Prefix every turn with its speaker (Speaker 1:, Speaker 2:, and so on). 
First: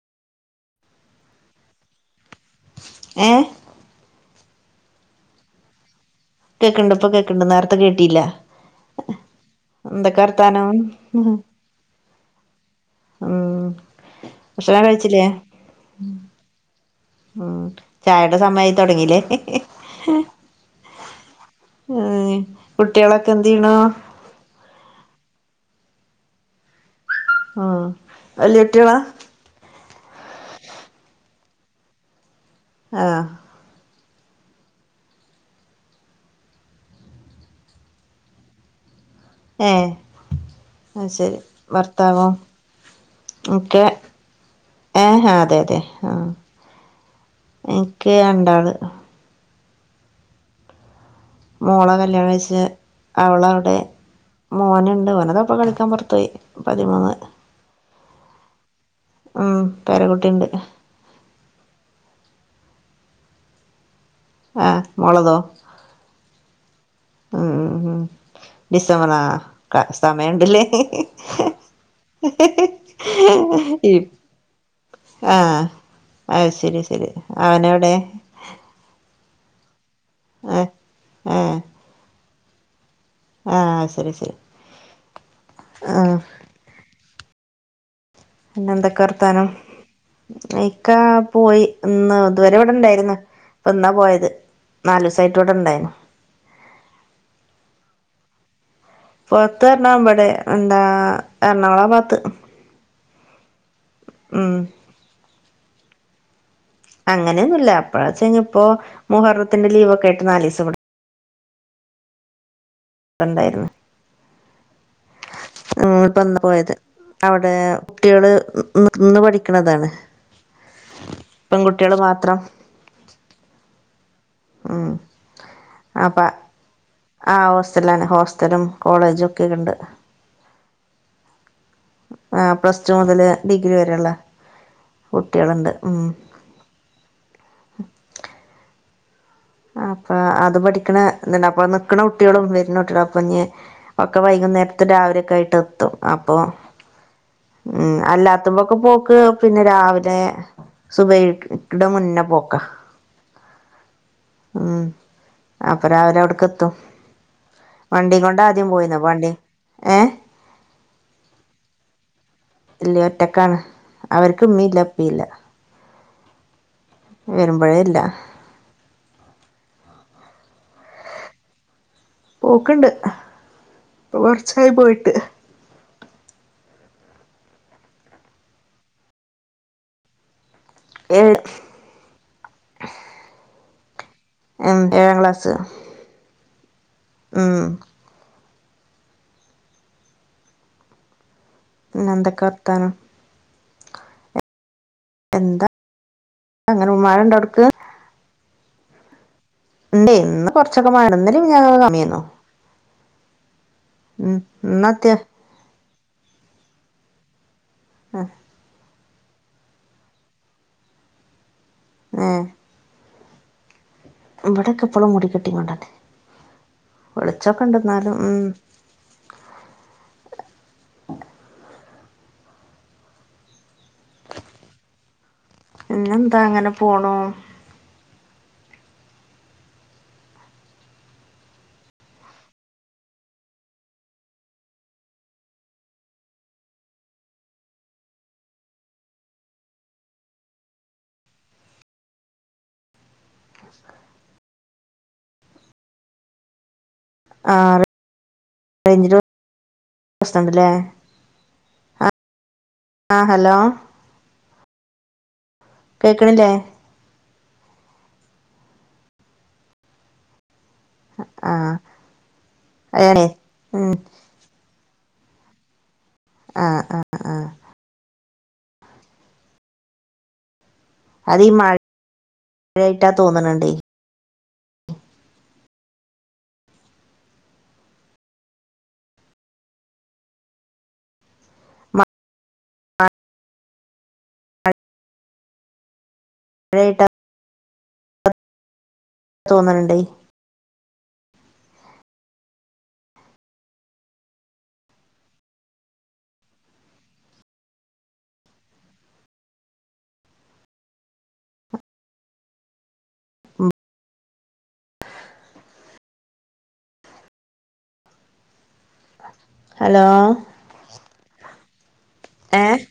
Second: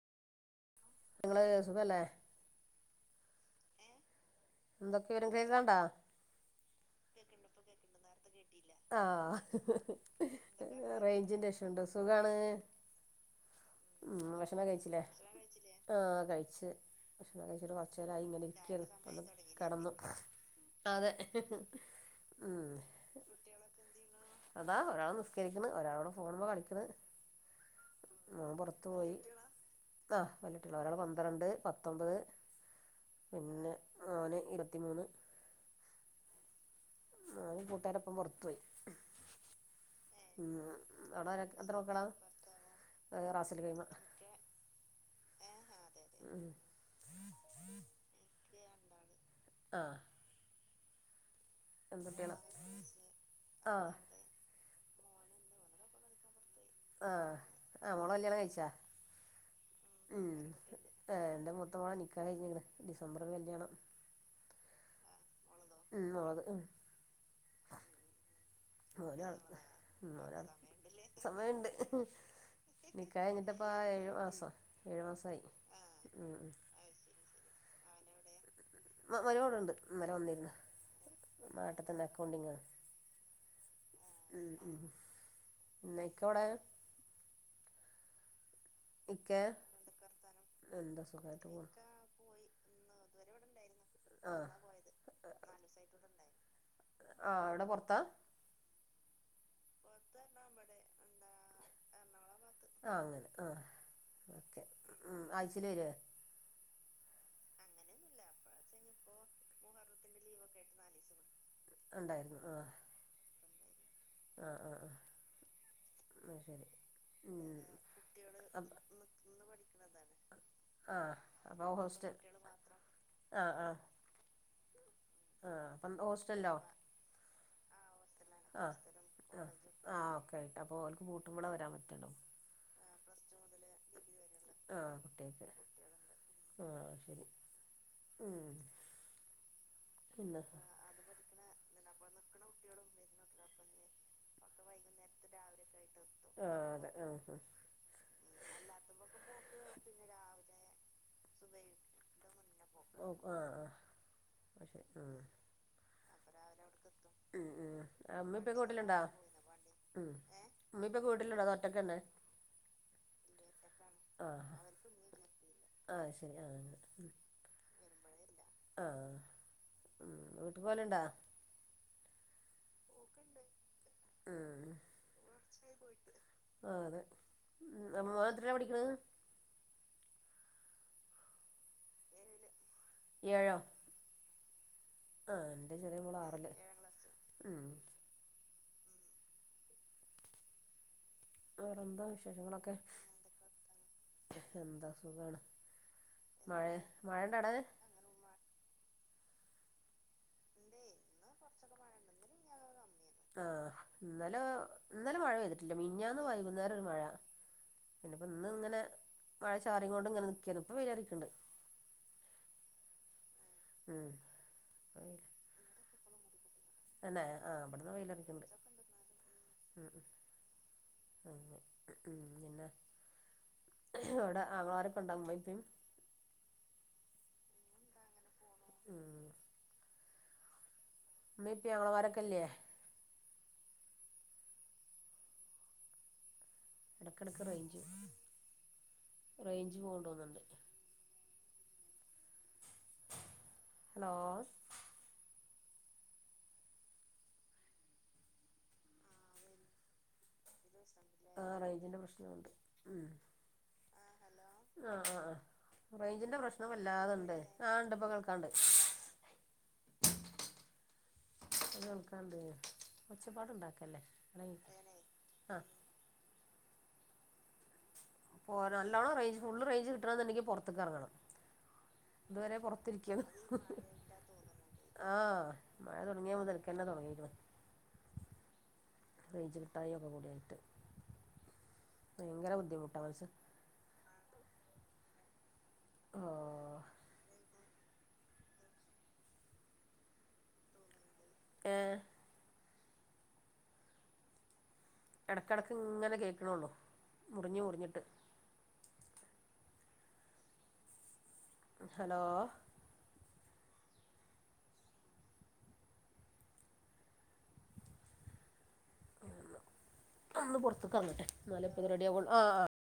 Speaker 1: നിങ്ങള് സുഖല്ലേ
Speaker 2: ഏഹ്
Speaker 1: എന്തൊക്കെണ് കേക്കുന്ന്ണ്ടാ
Speaker 2: കേക്കണ്ട് ഇപ്പൊ കേക്കണ്ട് നേരത്തെ കേട്ടില്ല
Speaker 1: ആഹ്
Speaker 2: എന്തൊക്കെ വർത്താനം
Speaker 1: റേഞ്ചിന്റെ പ്രെശ്നൊണ്ട് സുഖാണ്
Speaker 2: ഉം ഭക്ഷണം കഴിച്ചില്ലേ
Speaker 1: ആ കഴിച്ച് പക്ഷണം
Speaker 2: ഉം
Speaker 1: കഴിച്ചിട്ട് കൊറച്ച് നേര
Speaker 2: ചായയുടെ
Speaker 1: ഇങ്ങനെ
Speaker 2: സമയായി
Speaker 1: ഇരിക്ക
Speaker 2: തൊടങ്ങില്ലേ
Speaker 1: ഇനി കടന്നു അതെ
Speaker 2: എഹ്
Speaker 1: ഉം
Speaker 2: കുട്ടികളൊക്കെ എന്ത് ചെയ്യണു
Speaker 1: ഒരാളോട് ഫോണുമ്മേ കളിക്കണ്
Speaker 2: ആ വല്യ കുട്യോള
Speaker 1: ആ വല്യട്ടിളാ ഒരാള് പന്ത്രണ്ട് പത്തൊമ്പത്
Speaker 2: ആഹ്
Speaker 1: പിന്നെ മോന് ഇരുപത്തി മൂന്ന് ആ കൂട്ടുകാരപ്പം പുറത്തുപോയി
Speaker 2: ഏ
Speaker 1: ഉം അവിടെ ഒര് എത്ര മക്കള റാസൽ കൈമ
Speaker 2: ഏ ആ അതെ അതെ ആ
Speaker 1: ഏഹ് അതെ അതെ ഉം
Speaker 2: എനിക്ക് രണ്ടാള്
Speaker 1: ആ
Speaker 2: മോളെ കല്യാണഴിച്ച് അവളവിടെ
Speaker 1: ആഹ്
Speaker 2: മോനുണ് എവനത ഇപ്പൊ കളിക്കാൻ പുറത്തുപോയ് പതിമൂന്ന്
Speaker 1: ആമോളെ കല്യാണം കഴിച്ചാ
Speaker 2: ഉം പേരകുട്ടിണ്ട്
Speaker 1: കഴിഞ്ഞങ്ങണ് ഡിസംബർ കല്യാണം
Speaker 2: ഏ മോളതോ
Speaker 1: ഉം മോളത് ഉം
Speaker 2: ഉം ഉം ഡിസംബറാ
Speaker 1: മോനാണ്
Speaker 2: ക
Speaker 1: ഉം മോനാണ്
Speaker 2: സമയണ്ടില്ലേ
Speaker 1: എന്നിട്ടപ്പ ഏഴു മാസം ഏഴുമാസായി
Speaker 2: ആഹ് അത് ശരി ശരി അവനെവിടെ
Speaker 1: മരിമകൾ ഇവിടുഉണ്ട് ഇന്നലെ വന്നിരുന്നു
Speaker 2: ആഹ്
Speaker 1: നാട്ടിത്തന്നെ അക്കൗണ്ടിങ്ങ
Speaker 2: ആ ശരി ശരി ആ
Speaker 1: പിന്നെ ഇക്ക എവിടെ
Speaker 2: പിന്നെ എന്തൊക്കെ
Speaker 1: ഇക്കേ
Speaker 2: വർത്താനം ഇക്കാ
Speaker 1: എന്താ സുഖായിട്ട്
Speaker 2: പോയി
Speaker 1: പോണ്
Speaker 2: ഇന്ന് ഇതുവരെ ഇവിടെണ്ടാരുന്ന് ഇപ്പൊ ഇന്നാ പോയത് നാലിവസായിട്ട് ഇവിടെ ഇണ്ടായിനു
Speaker 1: ആ എവിടെ പുറത്താ
Speaker 2: പുറത്ത് പറഞ്ഞാ എബഡേ എന്താ എറണാകുളം പാത്ത്
Speaker 1: ആഹ് അങ്ങനെ ആഹ്
Speaker 2: ഉം
Speaker 1: ശരിയാ
Speaker 2: അങ്ങനെയൊന്നുല്ല അപ്പഴച്ച ഇപ്പോ മുഹറത്തിന്റെ ലീവ് ഒക്കെ ആയ്ട്ട് നാലീസം ഇവിട
Speaker 1: ഉണ്ടായിരുന്നു
Speaker 2: ഇവിടെ
Speaker 1: ആ
Speaker 2: ആ ഇപ്പന്നാ പോയത്
Speaker 1: ഉം
Speaker 2: അവിടെ കുട്ടികള് നിന്ന് പഠിക്കണതാണ്
Speaker 1: ആ അപ്പൊ
Speaker 2: പെൺകുട്ടികള്
Speaker 1: ഹോസ്റ്റൽ
Speaker 2: മാത്രം
Speaker 1: ആ ആ
Speaker 2: ഉം
Speaker 1: ആ അപ്പന്ത്‌ ഹോ
Speaker 2: അപ്പ
Speaker 1: സ്റ്റല്ലോ
Speaker 2: ആ ഹോസ്റ്റല്ലാണ് ഹോസ്റ്റലും കോളേജു ഒക്കെയ്ക്കണ്ട്
Speaker 1: ട്ട് അപ്പോ ഓൽക്ക് പൂട്ടുമ്പളാ വരാം
Speaker 2: ആ പ്ലസ് ടു മുതല് ഡിഗ്രി വരെള്ളേ
Speaker 1: ആ കുട്ട്യേക്ക്, ആ ശരി ഉം
Speaker 2: ആ അപ്പൊ
Speaker 1: പിന്നെ
Speaker 2: അത് പഠിക്കണ ത്ണ്ട് അപ്പൊ നിക്ക്ണ കുട്ട്യേളും വെര്ണ കുട്ട്യളും അപ്പന്നീ, ഒക്ക
Speaker 1: അപ്പൊ
Speaker 2: വൈകുന്നേ ത്ത് രാവിലൊക്കായ്ട്ടെത്തു, അപ്പോ
Speaker 1: ആ അതെ ആ ആ
Speaker 2: ഉം അല്ലാത്തുമ്പൊക്കെ പോക്ക്, പിന്നെ രാവിലെ, സുബൈക്ക് ക്ക്ടെ മുന്നെ പോക്ക
Speaker 1: ഓ ആ ആ അത്
Speaker 2: ഉം
Speaker 1: ശരി
Speaker 2: അപ്പ രാവിലവട്ക്കെത്തും
Speaker 1: ഉം ഉ ഉമ്മീപ്പയൊക്കെ വീട്ടില്ണ്ടാ
Speaker 2: വണ്ടി ഏ
Speaker 1: ഉം ഉമ്മീപ്പയൊക്കെ വീട്ടില്ണ്ടാ അതോ ഒറ്റക്കെന്നെ?
Speaker 2: ഇല്ല്യ ഒറ്റക്കാണ്
Speaker 1: ആ
Speaker 2: അവര്ക്ക് ഉമ്മീല്ല, ഉപ്പീല്ല
Speaker 1: ഇല്ല ആ ശരി ആ
Speaker 2: വരുമ്പഴേ ല്ലാ
Speaker 1: ആ ഉം വീട്ട്ക്ക് പോല്ണ്ടാ
Speaker 2: പോക്കണ്ട്
Speaker 1: ഉം
Speaker 2: ഇപ്പക്കൊർച്ചായി പോയിട്ട്
Speaker 1: ആ അതെ ഉം അപ്പ മ്മോ എത്രയ്ലാ പഠിക്ക്ണത്
Speaker 2: ഏഴ്
Speaker 1: ഏഴോ?
Speaker 2: ഉം
Speaker 1: ആ എന്റെ ചെറിയ മോളാറില്
Speaker 2: ആ
Speaker 1: വേറെന്താ
Speaker 2: പിന്നെ എന്തൊക്കെ
Speaker 1: വിശേഷങ്ങളൊക്കെ,
Speaker 2: വർത്താനം
Speaker 1: എന്താ? സുഖാണ്
Speaker 2: എന്താ
Speaker 1: മഴേ,
Speaker 2: അങ്ങനെ മഴ ഉണ്ടോ
Speaker 1: മഴണ്ടാവടെ?
Speaker 2: അവിടക്ക് ഇണ്ടേയ് ഇന്ന് കൊർച്ചൊക്കെ മഴാണ് ഇന്നലീം മിഞ്ഞാന്നൊക്കെ കമ്മിയേന്നു
Speaker 1: ആഹ് ഇന്നലൊ
Speaker 2: ഇന്ന് അത്യാ
Speaker 1: ഇന്നലെ മഴ പെയ്തിട്ടില്ല മിഞ്ഞാന്ന് വൈകുന്നേരൊരു മഴ പിന്നെപ്പന്ന്ങ്ങനെ മഴ ചാറിങ്ങോണ്ട്ങ്ങനെ നിക്കേര്ന്ന് ഇപ്പം വെയിലറിക്ക്ണ്ട്
Speaker 2: ഏ
Speaker 1: ഉം
Speaker 2: ഇവടെക്കപ്പളൂ മുടിക്കെട്ടിങ്ങോണ്ടെന്നെ
Speaker 1: തന്നെ ആഹ്
Speaker 2: വെളിച്ചൊക്കണ്ട്
Speaker 1: ഇവിടുന്ന്
Speaker 2: ന്നാലു ഉം
Speaker 1: വെയിലറിക്ക്ണ്ട് [unintelligible] ആങ്ങളമാരൊക്കെ ഉണ്ടോ ഉമ്മേം ഉപ്പേം
Speaker 2: പിന്നെന്താ അങ്ങനെ പോണൂ
Speaker 1: ആ ഇമ്മീ ഇപ്പീ ആങ്ങളമാരൊക്കല്ല്യേ ഇടക്കിടക്ക് റെയ്ഞ്ച് റെയ്ഞ്ച് പോണ്ടോന്ന്ണ്ട് ഹലോ
Speaker 2: ആ റെ റെയ്ഞ്ച്ന്റെ പ്രശ്നണ്ട് ലേ
Speaker 1: ന്റെ പ്രശ്നണ്ട്
Speaker 2: ആ ഹലോ
Speaker 1: റെയ്ഞ്ചിന്റെ
Speaker 2: കേക്കണില്ലേ
Speaker 1: പ്രശ്നം വല്ലാതണ്ട് ആണ്ട് ഇപ്പ കേൾക്കാണ്ട്
Speaker 2: ആഹ്
Speaker 1: ഇയ് എട്ക്കാണ്ട്
Speaker 2: അതെ ഉം
Speaker 1: ഒച്ചപ്പാട്ണ്ടാക്കല്ലേ ആ
Speaker 2: ആ ആ ആ
Speaker 1: പോ നല്ലോണം റേഞ്ച് ഫുള്ള് റേഞ്ച് കിട്ടണെന്നുണ്ടെങ്കി പൊർ ത്ത്ക്കെർങ്ങണം
Speaker 2: അത് ഈ
Speaker 1: ഇത്വരെ
Speaker 2: മഴയായിട്ടാ
Speaker 1: പൊർത്തിരിക്കേന്ന് ഹ്
Speaker 2: തോന്നണണ്ടേ
Speaker 1: ഹ് ആഹ് മഴ തൊടങ്ങിയെ മുതൽക്കെന്നെ തൊടങ്ങീക്ക്ണ് റേഞ്ച് ക്ട്ടായി ഒക്കെക്കൂടിയായിട്ട് ഭയങ്കര ബുദ്ധിമുട്ട മൻസ
Speaker 2: [unintelligible]
Speaker 1: ആഹ്
Speaker 2: [unintelligible] തോന്ന്ണ്ണ്ടെയ്
Speaker 1: ഹ് ഇടക്കിടക്ക് ഇങ്ങനെ കേക്കണള്ളോ മുറിഞ്ഞ മുറിഞ്ഞിട്ട് ഹലോ
Speaker 2: ഹലോ
Speaker 1: ഒന്ന് പുറത്തക്കങ്ങട്ടെ നാല ഇപ്പത് റെഡി ആക ആ ആ്
Speaker 2: ഏഹ്